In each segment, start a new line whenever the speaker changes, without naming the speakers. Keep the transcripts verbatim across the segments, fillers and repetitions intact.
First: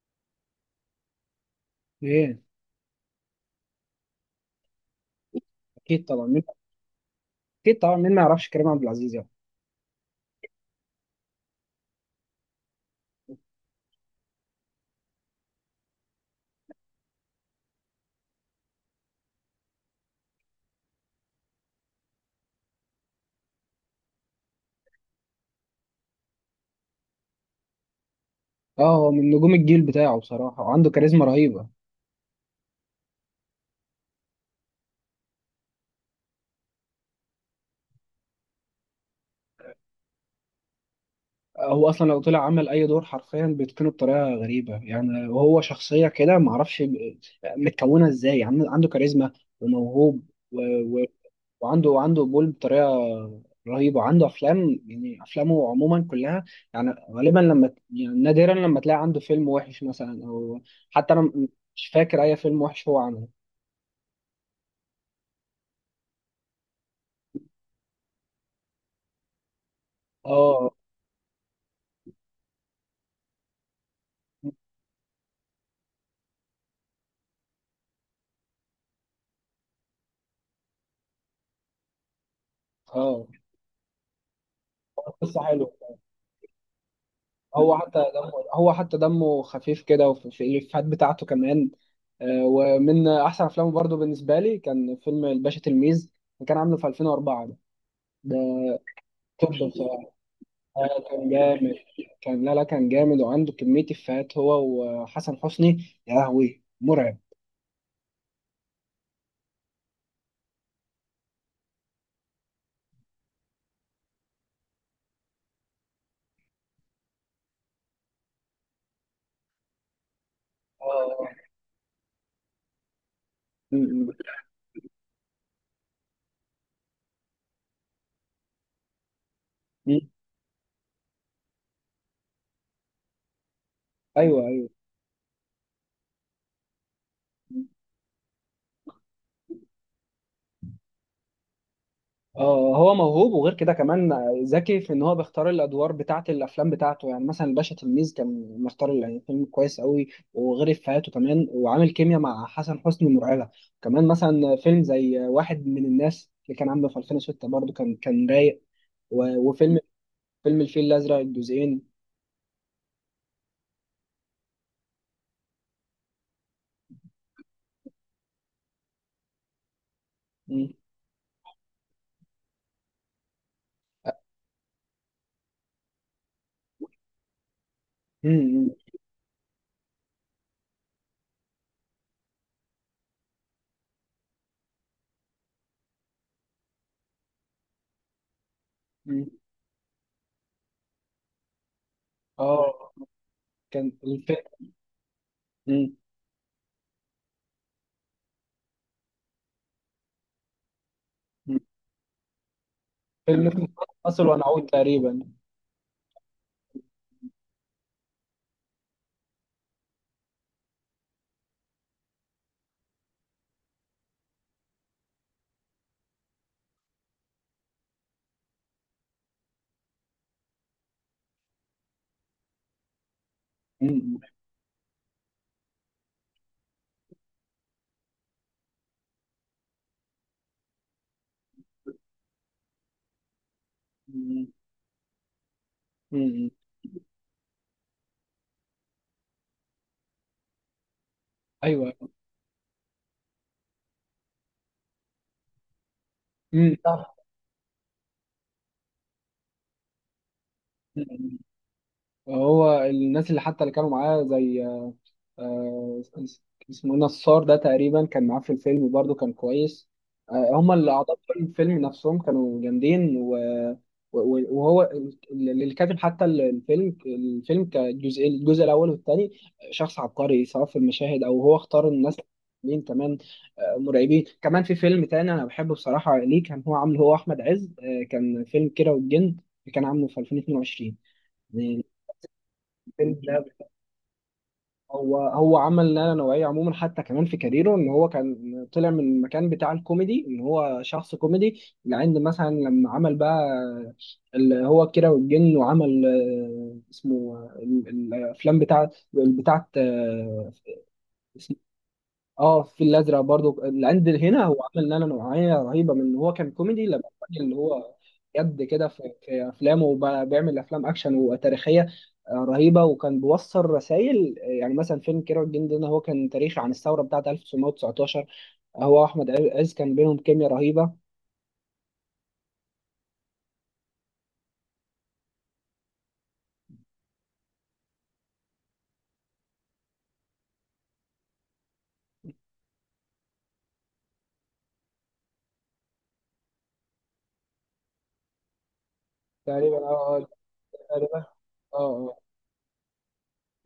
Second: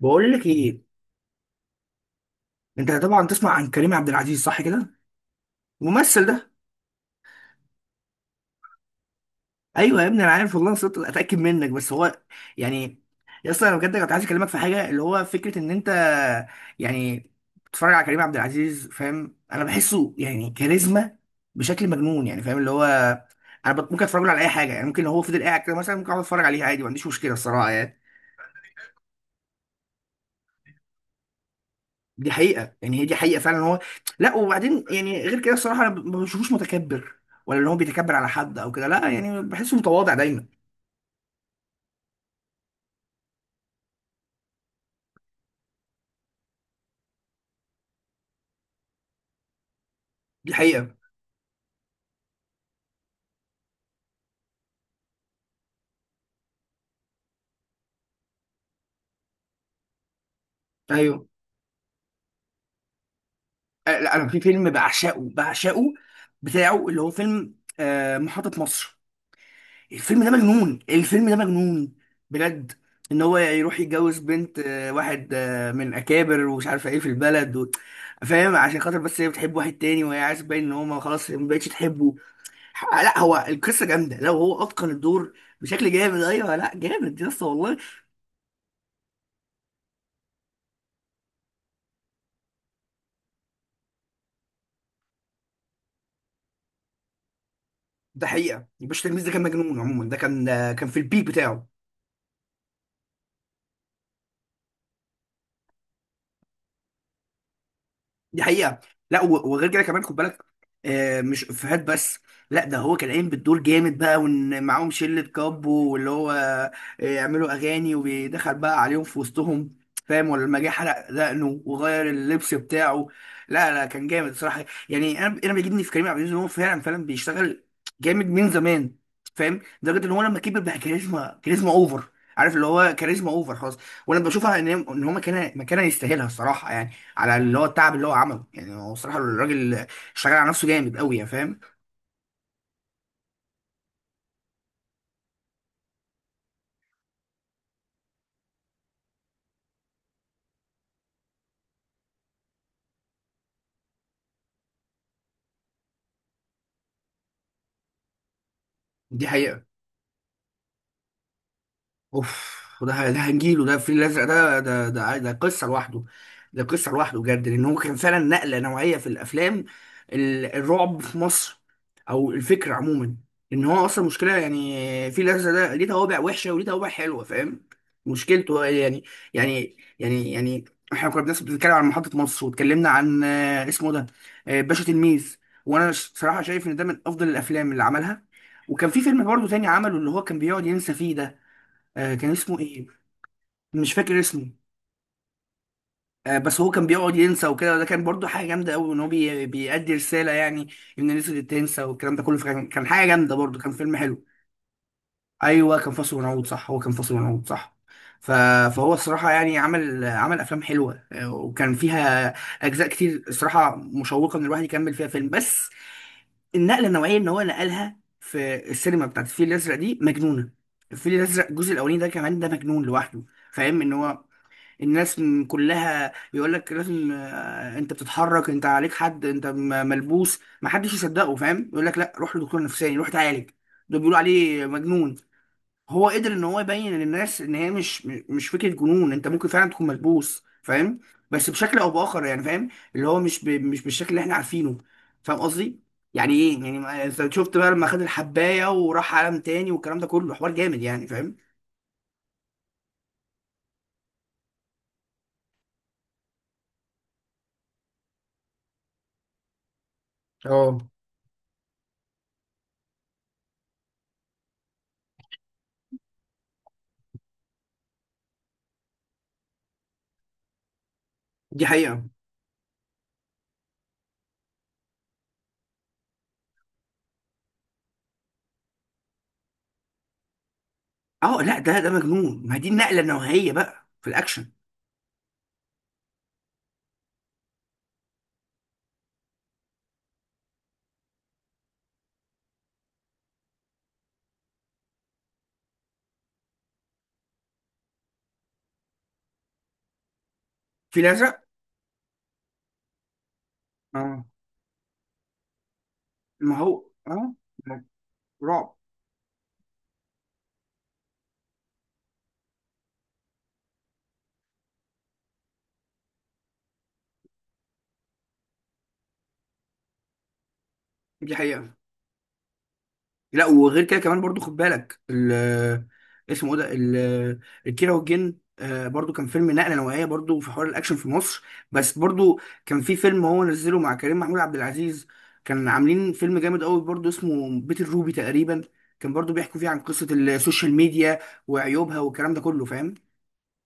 بقول لك ايه.
ايه.
انت طبعا تسمع عن كريم عبد العزيز، صح كده؟
اكيد
الممثل
طبعا مين
ده.
اكيد طبعا مين ما يعرفش كريم عبد العزيز يعني.
ايوه يا ابني انا عارف والله، انا صرت اتاكد منك. بس هو يعني يا اسطى انا بجد كنت عايز اكلمك في حاجه، اللي هو فكره ان انت يعني بتتفرج على كريم عبد العزيز، فاهم؟ انا بحسه يعني كاريزما بشكل مجنون، يعني فاهم اللي هو انا بت- ممكن اتفرج له على اي حاجه. يعني ممكن لو هو فضل قاعد كده مثلا، ممكن اقعد اتفرج عليه عادي، ما عنديش مشكله الصراحه يعني.
اه، هو من نجوم الجيل بتاعه بصراحه، وعنده كاريزما رهيبه.
دي حقيقة يعني، هي دي حقيقة فعلا. هو لا وبعدين يعني، غير كده الصراحة، أنا ما بشوفوش متكبر ولا اللي هو بيتكبر على حد أو كده، لا، يعني بحسه متواضع دايما.
آه، هو اصلا لو طلع عمل اي دور حرفيا بيتقنه بطريقه غريبه يعني، وهو شخصيه كده ما اعرفش ب- متكونه ازاي. عن- عنده كاريزما وموهوب
دي
و...
حقيقة.
و... وعنده وعنده قبول بطريقه رهيبه. عنده افلام، يعني افلامه عموما كلها يعني غالبا لما ت- يعني نادرا لما تلاقي عنده فيلم وحش مثلا، او حتى انا
أيوه.
م- مش فاكر اي فيلم وحش هو عمله.
أه، لا أنا في فيلم بعشقه بعشقه بتاعه، اللي هو فيلم آه، محطة مصر. الفيلم ده
اه
مجنون، الفيلم ده مجنون بجد. إن هو يروح يتجوز بنت آه، واحد آه، من أكابر ومش عارفة إيه في البلد و... فاهم، عشان خاطر بس هي بتحب واحد تاني، وهي عايز تبين إن هو ما خلاص ما بقتش تحبه. لا
اه،
هو القصه جامده لو هو اتقن الدور
قصة حلوة.
بشكل جامد. ايوه لا جامد يا اسطى والله.
هو حتى دمه هو حتى دمه خفيف كده، وفي في الإفيهات بتاعته كمان. آه، ومن أحسن أفلامه برضه بالنسبة لي، كان فيلم الباشا تلميذ، اللي كان عامله في ألفين وأربعة ده.
ده حقيقه،
ده
الباشا تلميذ ده كان
توب
مجنون عموما،
بصراحة.
ده كان كان في
آه،
البيك
كان
بتاعه.
جامد. كان لا لا، كان جامد، وعنده كمية إفيهات، هو وحسن حسني. يا لهوي مرعب.
دي حقيقة. لا و- وغير كده كمان، خد بالك آه، مش افيهات بس. لا ده هو كان قايم بالدور جامد بقى، وان معاهم شلة كابو، واللي هو آه، يعملوا اغاني وبيدخل بقى عليهم في وسطهم، فاهم؟ ولا لما جه حلق
آه.
دقنه وغير اللبس بتاعه. لا
م-
لا كان
م-
جامد صراحة. يعني انا انا بيجيبني في كريم عبد العزيز ان هو فعلا فعلا بيشتغل جامد من زمان، فاهم؟
م.
لدرجة ان هو لما كبر بقى كاريزما كاريزما اوفر. عارف اللي هو كاريزما اوفر خلاص. وانا
أيوه
بشوفها ان
أيوه.
هي- ان هو مكانها مكانها يستاهلها الصراحة يعني، على اللي هو التعب اللي هو عمله. يعني هو صراحة الراجل اشتغل على نفسه جامد قوي، يعني فاهم.
اه، هو موهوب، وغير كده كمان ذكي في ان هو بيختار الادوار بتاعه، الافلام بتاعته. يعني مثلا الباشا تلميذ كان مختار يعني فيلم كويس قوي، وغير افيهاته كمان، وعامل كيمياء مع حسن حسني مرعبه. كمان مثلا فيلم زي واحد من الناس اللي كان عامله في ألفين وستة برضه، كان كان رايق.
دي
و-
حقيقة.
وفيلم فيلم الفيل الازرق الجزئين.
اوف، وده ده هنجيله. ده الفيل الازرق ده ده ده ده قصه لوحده. ده قصه لوحده بجد، لان هو كان فعلا نقله نوعيه في الافلام ال-
مم.
الرعب في مصر، او الفكره عموما. ان هو اصلا مشكله يعني، الفيل الازرق ده ليه توابع وحشه وليه توابع حلوه، فاهم مشكلته
مم.
يعني. يعني يعني يعني، احنا كنا الناس بتتكلم عن محطه مصر، واتكلمنا عن آه، اسمه ده آه، باشا تلميذ. وانا صراحه شايف ان ده من افضل الافلام اللي عملها. وكان في فيلم
مم.
برضه تاني عمله، اللي هو كان بيقعد ينسى فيه ده، آه كان اسمه ايه؟
اه، كان
مش فاكر
الفيلم
اسمه. آه بس هو كان بيقعد ينسى وكده، وده كان برضو حاجه جامده قوي، ان هو بي... بيأدي رساله يعني، ان الناس اللي تنسى والكلام ده كله. فكان كان حاجه جامده
فيلم
برضو،
اسمه
كان فيلم حلو.
فاصل ونعود تقريبا.
ايوه كان فاصل ونعود، صح هو كان فاصل ونعود صح. ف... فهو الصراحه يعني عمل عمل افلام حلوه، آه، وكان فيها اجزاء كتير الصراحه مشوقه، ان الواحد يكمل فيها فيلم. بس النقله النوعيه ان هو نقلها في السينما بتاعت الفيل الازرق دي مجنونه. الفيل الازرق الجزء الاولاني ده كمان ده مجنون لوحده. فاهم ان
مم.
هو الناس م- كلها بيقول لك لازم، آه، انت بتتحرك انت عليك حد، انت م- ملبوس، ما حدش يصدقه فاهم، يقول لك لا روح لدكتور نفساني روح اتعالج. دول بيقولوا
مم.
عليه مجنون. هو قدر ان
مم.
هو يبين للناس ان هي مش م- مش فكره جنون، انت ممكن فعلا تكون ملبوس فاهم، بس بشكل او
ايوه.
باخر يعني فاهم. اللي هو مش ب... مش بالشكل اللي احنا عارفينه، فاهم قصدي. يعني ايه
مم.
يعني ما-
صح.
انت شفت بقى لما خد الحبايه وراح عالم تاني والكلام ده كله، حوار جامد يعني فاهم.
هو الناس اللي حتى اللي كانوا معاه، زي آه، اسمه إيه، نصار ده تقريبا كان معاه في الفيلم برضه، كان كويس. آه، هما
اه.
اللي أعضاء في الفيلم نفسهم كانوا جامدين، و... و- وهو اللي كاتب حتى الفيلم. الفيلم كجزء، الجزء الأول والثاني، شخص عبقري سواء في المشاهد أو هو
دي
اختار
حقيقه.
الناس. مين كمان؟ آه، مرعبين كمان. في فيلم تاني أنا بحبه بصراحة، ليه كان هو عامله هو أحمد عز، آه، كان فيلم كيرة والجن، اللي كان عامله في ألفين واتنين وعشرين.
اه لا ده ده مجنون، ما دي النقله النوعيه بقى في الاكشن.
هو هو عمل نقله نوعيه عموما، حتى كمان في كاريره، ان هو كان طلع من المكان بتاع الكوميدي، ان هو شخص كوميدي، لعند مثلا لما عمل بقى اللي هو كيرة والجن، وعمل آه، اسمه آه، ال- الافلام بتاعت بتاعت آه،
في الازرق.
اه، في الازرق برضو العند
اه.
هنا. مم. هو عمل نقله نوعيه رهيبه من ان هو كان
ما هو
كوميدي، لما
اه.
الراجل اللي هو جد
رعب.
كده في في افلامه، وبيعمل افلام اكشن وتاريخيه آه، رهيبه، وكان بيوصل رسائل. آه، يعني مثلا فيلم كيرة والجن ده، هو كان تاريخ عن الثوره بتاعه ألف وتسعمائة وتسعة عشر. هو واحمد عز كان بينهم كيمياء رهيبه.
دي حقيقه. لا وغير كده كمان برضو، خد بالك ال اسمه ايه ده ال- الكيرة والجن، آه، برضو كان فيلم نقله نوعيه برضو في حوار الاكشن في مصر. بس برضو، كان في فيلم هو نزله مع كريم محمود عبد العزيز، كان عاملين فيلم جامد قوي برضو، اسمه بيت الروبي تقريبا. كان برضو بيحكوا فيه
تقريبا،
عن قصه
اه اه.
السوشيال
تقريبا
ميديا
اه
وعيوبها
اه.
والكلام ده كله، فاهم؟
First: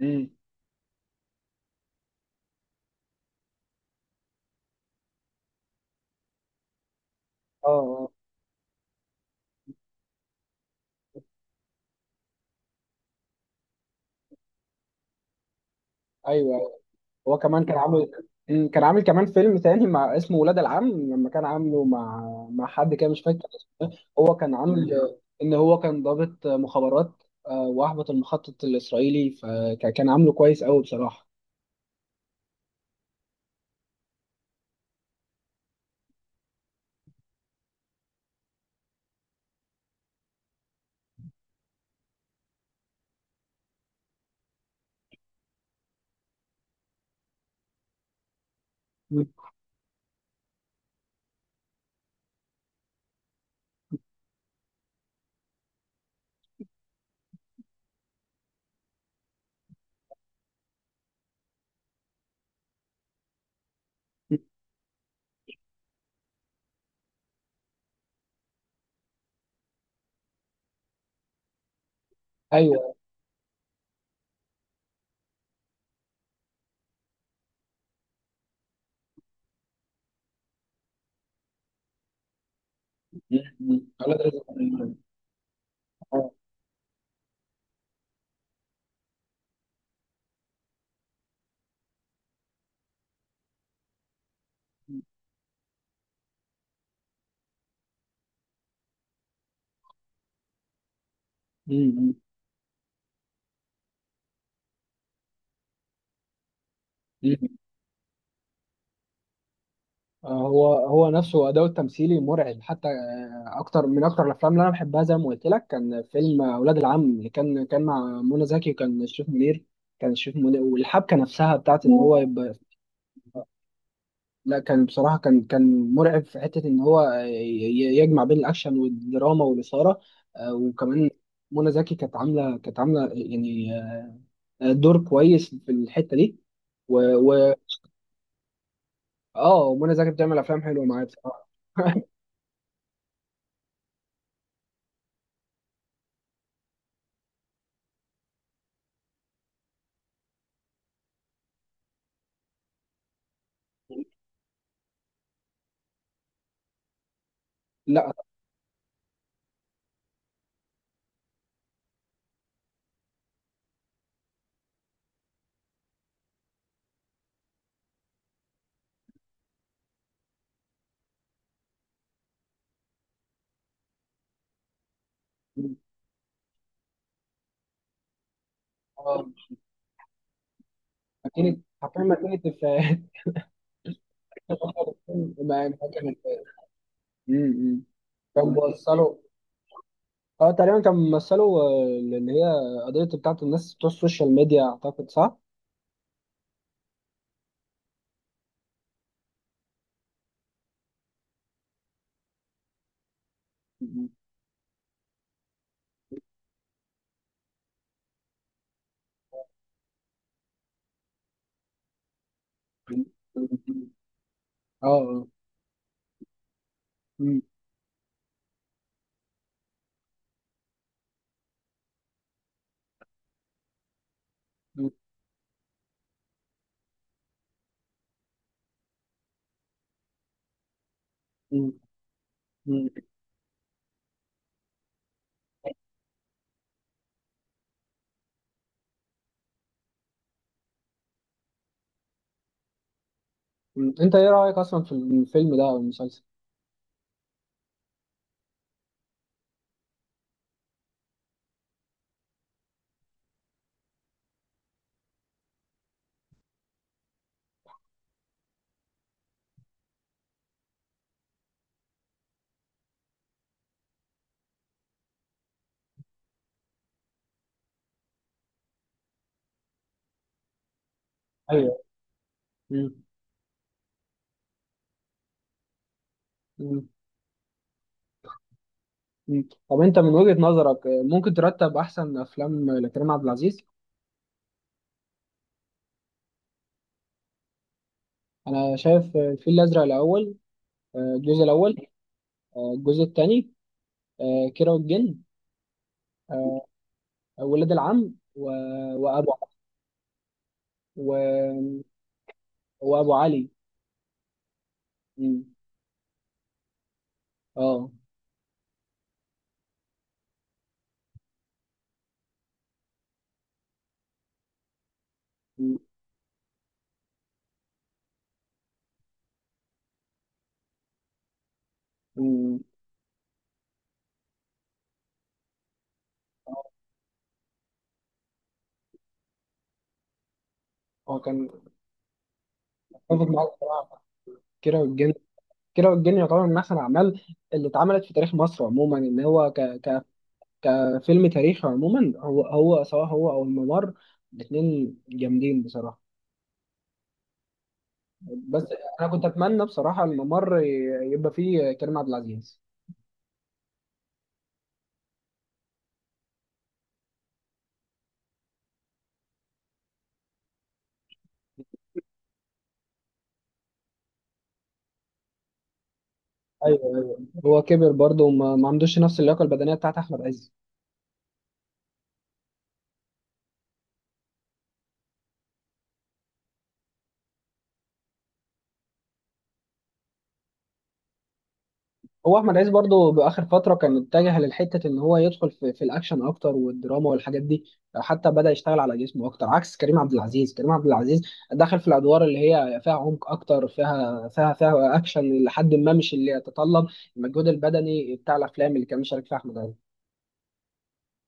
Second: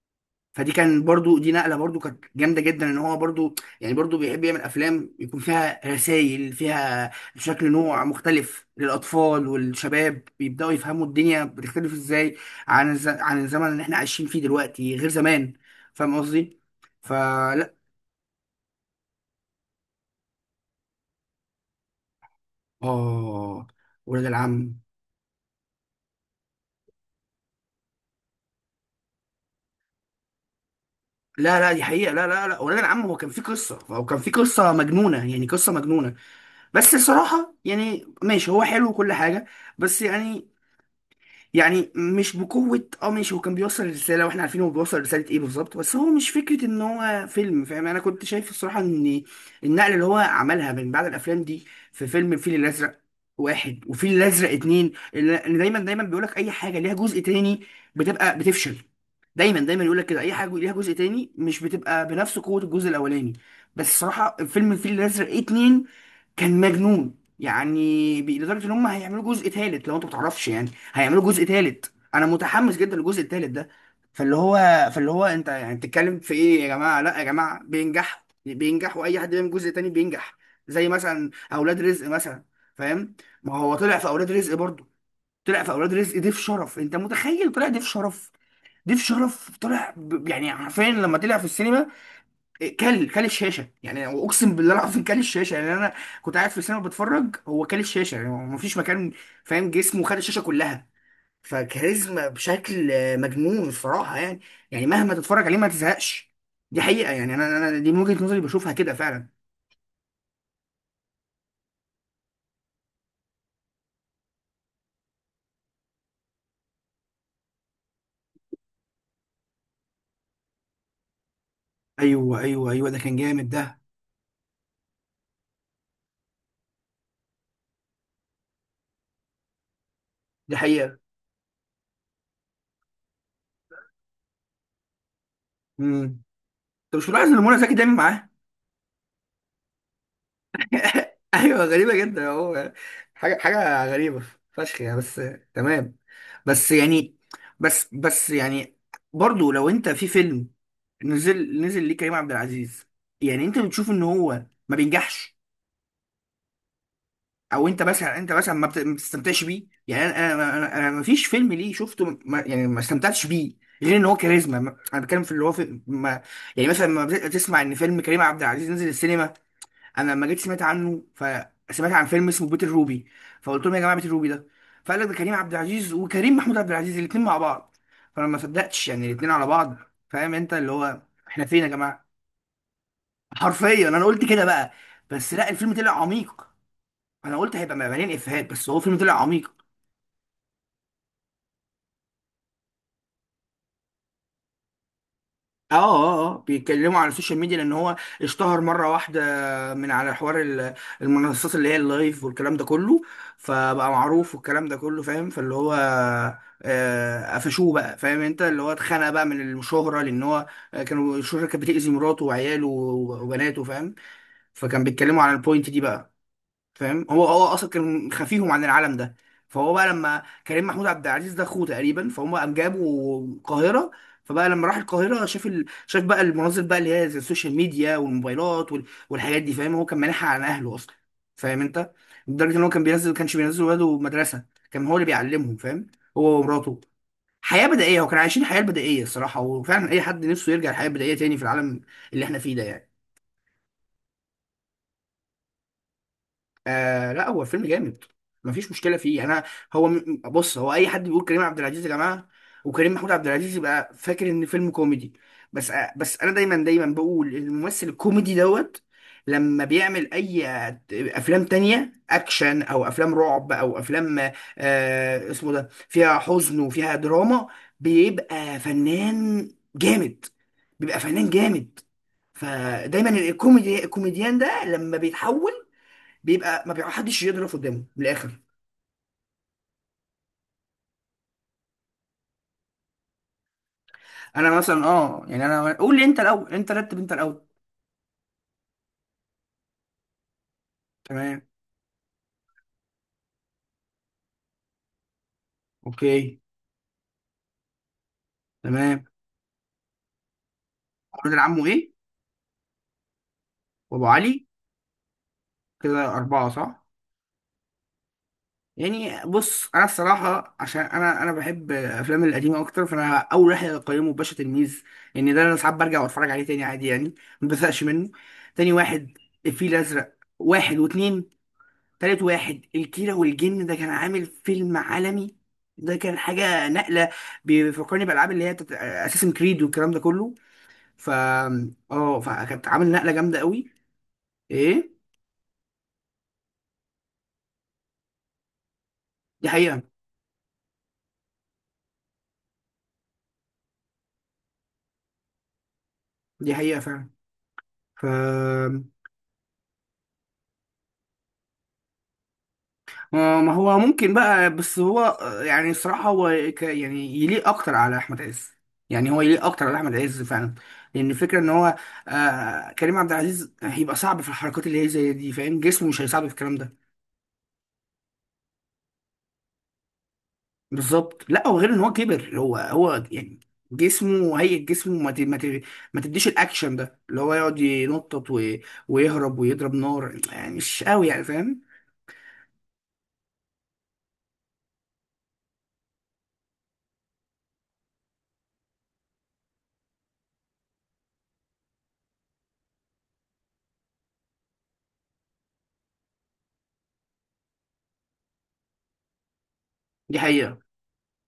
أمم.
فدي كان برضو، دي نقله برضو كانت جامده جدا، ان هو برضو يعني برضو بيحب يعمل افلام يكون فيها رسائل، فيها
اه.
شكل نوع
آه.
مختلف للاطفال والشباب، بيبداوا يفهموا الدنيا بتختلف ازاي عن الز... عن الزمن اللي احنا عايشين فيه دلوقتي غير زمان، فاهم
ايوه.
قصدي.
أيوة. هو كمان
فلا.
كان عامل، أمم، كان عامل كمان فيلم تاني مع اسمه ولاد العم، لما كان عامله مع مع حد كده مش فاكر.
اه ولاد
هو كان
العم.
عامل ان هو كان ضابط مخابرات، آه، واحبط المخطط الاسرائيلي، فكان عامله كويس قوي بصراحه.
لا لا دي حقيقة، لا لا لا ولاد العم هو كان في قصة، هو كان في قصة مجنونة يعني قصة مجنونة، بس الصراحة يعني ماشي هو حلو وكل حاجة. بس يعني، يعني مش بقوة. اه ماشي هو كان بيوصل رسالة واحنا عارفين هو بيوصل رسالة ايه بالظبط، بس هو مش فكرة ان هو فيلم، فاهم؟ انا كنت شايف الصراحة ان
مم.
النقلة اللي هو عملها من بعد الافلام دي، في فيلم الفيل الازرق واحد وفيل الازرق اتنين. اللي دايما دايما بيقولك اي حاجة ليها جزء تاني بتبقى بتفشل، دايما دايما يقولك كده اي حاجة ليها جزء تاني مش بتبقى بنفس قوة الجزء الاولاني. بس الصراحة فيلم الفيل الازرق اتنين كان مجنون. يعني بي- لدرجة ان هم هيعملوا جزء تالت، لو انت متعرفش يعني هيعملوا جزء تالت، انا متحمس
ايوه.
جدا للجزء التالت ده. فاللي هو فاللي هو انت يعني بتتكلم في ايه يا جماعه؟ لا يا جماعه بينجح بينجح، واي حد بيعمل جزء تاني بينجح، زي مثلا اولاد رزق مثلا، فاهم؟ ما هو
مم.
طلع في
اولاد
اولاد
رزق.
رزق برضه، طلع في اولاد رزق
آه.
ضيف شرف، انت متخيل طلع ضيف شرف؟ ضيف شرف طلع ب... يعني حرفيا لما طلع في السينما إيه، كل كل الشاشه، يعني اقسم بالله العظيم كل الشاشه يعني. انا كنت قاعد في السينما بتفرج، هو كل الشاشه يعني ما فيش مكان، فاهم؟ جسمه خد الشاشه كلها.
مم.
فكاريزما بشكل مجنون الصراحه يعني. يعني مهما تتفرج عليه ما تزهقش. دي حقيقه يعني، انا
مم.
انا دي من وجهه نظري بشوفها كده فعلا.
آه، هو هو نفسه اداؤه التمثيلي مرعب، حتى آه، اكتر من اكتر الافلام اللي انا بحبها، زي ما قلت لك، كان فيلم اولاد العم، اللي كان كان مع منى زكي، وكان شريف منير. كان شريف منير، والحبكه نفسها بتاعت ان هو،
ايوه ايوه ايوه ده كان جامد ده.
لا كان بصراحة، كان كان مرعب في حتة إن هو ي- ي- يجمع بين الأكشن والدراما والإثارة، آه،
دي حقيقه.
وكمان منى زكي كانت عاملة كانت عاملة يعني آه، دور كويس في
امم.
الحتة دي.
انت
و
مش ملاحظ ان
و
منى زكي دايما معاه؟
آه، منى زكي بتعمل أفلام حلوة معايا بصراحة.
ايوه غريبه جدا اهو. حاجه حاجه غريبه فشخ يعني. بس تمام. بس يعني، بس بس يعني برضو لو انت في فيلم نزل، نزل ليه كريم عبد العزيز، يعني انت بتشوف ان هو ما بينجحش؟ او انت
لا،
مثلا انت مثلا ما بت- ما بتستمتعش بيه يعني. انا انا انا, أنا ما فيش فيلم ليه شفته ما يعني ما استمتعتش بيه، غير ان هو كاريزما ما- انا بتكلم في اللي هو في، ما يعني مثلا لما بت- تسمع ان فيلم كريم عبد العزيز نزل السينما. انا لما جيت سمعت عنه، فسمعت عن فيلم اسمه بيت الروبي، فقلت لهم يا جماعه بيت الروبي ده، فقال لك ده كريم عبد العزيز وكريم محمود عبد العزيز الاثنين مع بعض، فانا ما صدقتش يعني
آه،
الاثنين على بعض، فاهم انت اللي هو؟ احنا
ماكينة،
فين يا
حرفيا
جماعه؟
ماكينة إفيهات.
حرفيا انا قلت كده بقى. بس لا
ما
الفيلم
ما
طلع
كانت.
عميق، انا قلت هيبقى
أمم.
مليان افيهات،
كان
بس هو فيلم
بيوصلوا،
طلع عميق.
اه تقريبا كان بيمثلوا آه، اللي هي قضية بتاعت الناس بتوع السوشيال ميديا، أعتقد صح؟
اه اه اه بيتكلموا على السوشيال ميديا، لان هو اشتهر مره واحده من على حوار ال- المنصات اللي هي اللايف والكلام ده كله. فبقى
م-
معروف والكلام ده كله فاهم، فاللي هو آه، قفشوه بقى فاهم انت اللي هو، اتخنق بقى من الشهره، لان هو آه، كانوا الشهره كانت بتأذي مراته وعياله وبناته،
م.
فاهم؟ فكان
اه.
بيتكلموا
آه.
على البوينت دي بقى، فاهم؟ هو
مم،
هو اصلا كان خفيهم عن العالم ده. فهو بقى لما كريم محمود عبد العزيز ده اخوه تقريبا، فهم قام جابوا القاهره. فبقى لما راح
مم،
القاهره شاف ال... شاف بقى المناظر بقى اللي هي زي السوشيال ميديا والموبايلات وال... والحاجات دي، فاهم؟ هو كان مانعها عن اهله اصلا فاهم
مم،
انت، لدرجه ان هو كان
مم،
بينزل كانش بينزل ولاده مدرسه، كان هو اللي بيعلمهم، فاهم؟ هو ومراته، حياه بدائيه، وكانوا عايشين الحياه البدائيه الصراحه. وفعلا اي حد نفسه يرجع الحياه البدائيه تاني في العالم اللي احنا فيه ده يعني.
مم. انت ايه رأيك اصلا في الفيلم ده او المسلسل؟
آه لا هو الفيلم جامد مفيش مشكله فيه يعني. انا هو م- بص هو اي حد بيقول كريم عبد العزيز يا جماعه وكريم محمود عبد العزيز يبقى فاكر ان فيلم كوميدي. بس آه، بس انا دايما دايما بقول الممثل الكوميدي دوت، لما بيعمل اي افلام تانية اكشن او افلام رعب او افلام آه اسمه ده فيها حزن وفيها دراما، بيبقى فنان جامد، بيبقى فنان
ايوه.
جامد.
مم،
فدايما الكوميدي الكوميديان ده لما بيتحول بيبقى ما
مم،
بيحدش يضرب قدامه من الاخر.
مم. طب انت من وجهة نظرك، آه، ممكن ترتب احسن افلام لكريم عبد العزيز؟
انا مثلا اه يعني، انا قول لي انت الاول، انت رتب انت الاول.
انا شايف آه، الفيل الازرق الاول، آه،
تمام.
الجزء الاول، آه، الجزء الثاني، كيرة والجن،
اوكي.
آه، ولاد العم، و...
تمام.
وابو، و...
الراجل عمه ايه،
وابو علي.
وابو علي.
مم.
كده اربعه صح؟
اه.
يعني بص انا الصراحه عشان انا انا بحب الافلام القديمه اكتر، فانا اول واحد اقيمه باشا تلميذ. ان يعني ده انا ساعات
مم.
برجع واتفرج عليه تاني عادي يعني، ما بزهقش منه. تاني واحد الفيل الازرق واحد واتنين. تالت
مم.
واحد الكيرة والجن، ده كان عامل فيلم عالمي، ده كان حاجة نقلة، بيفكرني بألعاب اللي هي بتاعت أساسن كريد والكلام ده كله. ف
هو كان.
اه، فكانت عامل نقلة
اتفق
جامدة
معاك
قوي.
بصراحة. كيرة
ايه،
والجن. كيرة والجن يعتبر من أحسن الأعمال اللي اتعملت في تاريخ مصر عموما، إن
دي
هو ك...
حقيقة.
ك... كفيلم تاريخي عموما. هو هو سواء هو أو الممر، الاتنين جامدين بصراحة.
دي حقيقة فعلا. ف
بس أنا كنت أتمنى بصراحة الممر ي- يبقى فيه كريم عبد العزيز.
ما ما هو ممكن بقى، بس هو آه، يعني الصراحة هو ك... يعني يليق أكتر على أحمد عز. يعني هو يليق أكتر على أحمد عز فعلا، لأن الفكرة إن هو آه كريم عبد العزيز هيبقى صعب في الحركات اللي هي زي دي، فاهم جسمه مش هيساعده في الكلام ده.
أيوه. هو كبر برضه، وما ما عندوش نفس اللياقة البدنية بتاعت أحمد عز.
بالظبط. لا وغير ان هو كبر، هو هو يعني جسمه هيئة جسمه ما ت- ما ت- ما تديش الاكشن ده، اللي هو يقعد ينطط و- ويهرب ويضرب نار، يعني مش قوي يعني فاهم.
هو احمد عز برضه باخر فتره كان اتجه للحته ان هو يدخل في, في الاكشن اكتر، والدراما والحاجات دي. حتى بدا يشتغل على جسمه اكتر، عكس كريم عبد العزيز. كريم عبد العزيز دخل في الادوار اللي هي فيها عمق اكتر، فيها فيها فيها اكشن، لحد ما مش اللي يتطلب المجهود البدني بتاع الافلام اللي كان مشارك فيها احمد عز.
دي حقيقة.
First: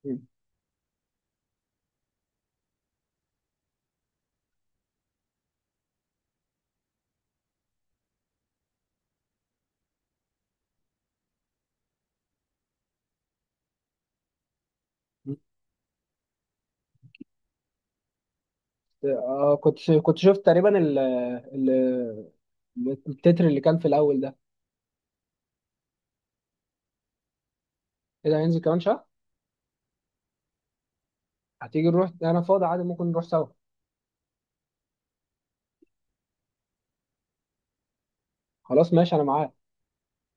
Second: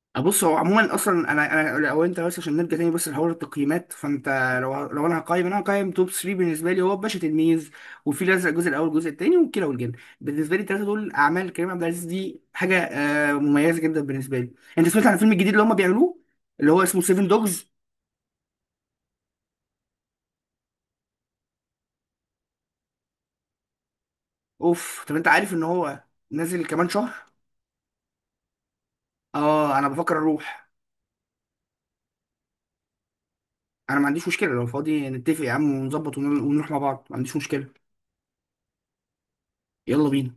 م.
آه، بص هو عموما اصلا، انا انا لو انت بس عشان نرجع تاني بس لحوار التقييمات، فانت لو لو انا هقيم، انا هقيم توب ثلاثة بالنسبه لي هو باشا تلميذ، وفي الازرق الجزء الاول والجزء الثاني، وكيرة والجن. بالنسبه لي الثلاثه دول اعمال كريم عبد العزيز دي حاجه آه، مميزه جدا بالنسبه لي. انت سمعت عن الفيلم
م.
الجديد اللي هم بيعملوه، اللي هو اسمه سيفن دوجز؟
آه، كنت كنت شفت تقريبا ال ال- التتر اللي كان في الاول ده.
اوف، طب انت عارف ان هو نازل كمان شهر.
ايه ده، هينزل كمان شهر؟
اه انا بفكر اروح.
هتيجي نروح؟ انا فاضي عادي، ممكن نروح سوا.
انا ما عنديش مشكله لو فاضي، نتفق يا عم ونظبط ون- ونروح مع بعض، ما عنديش مشكله.
خلاص ماشي، انا معاك.
يلا بينا.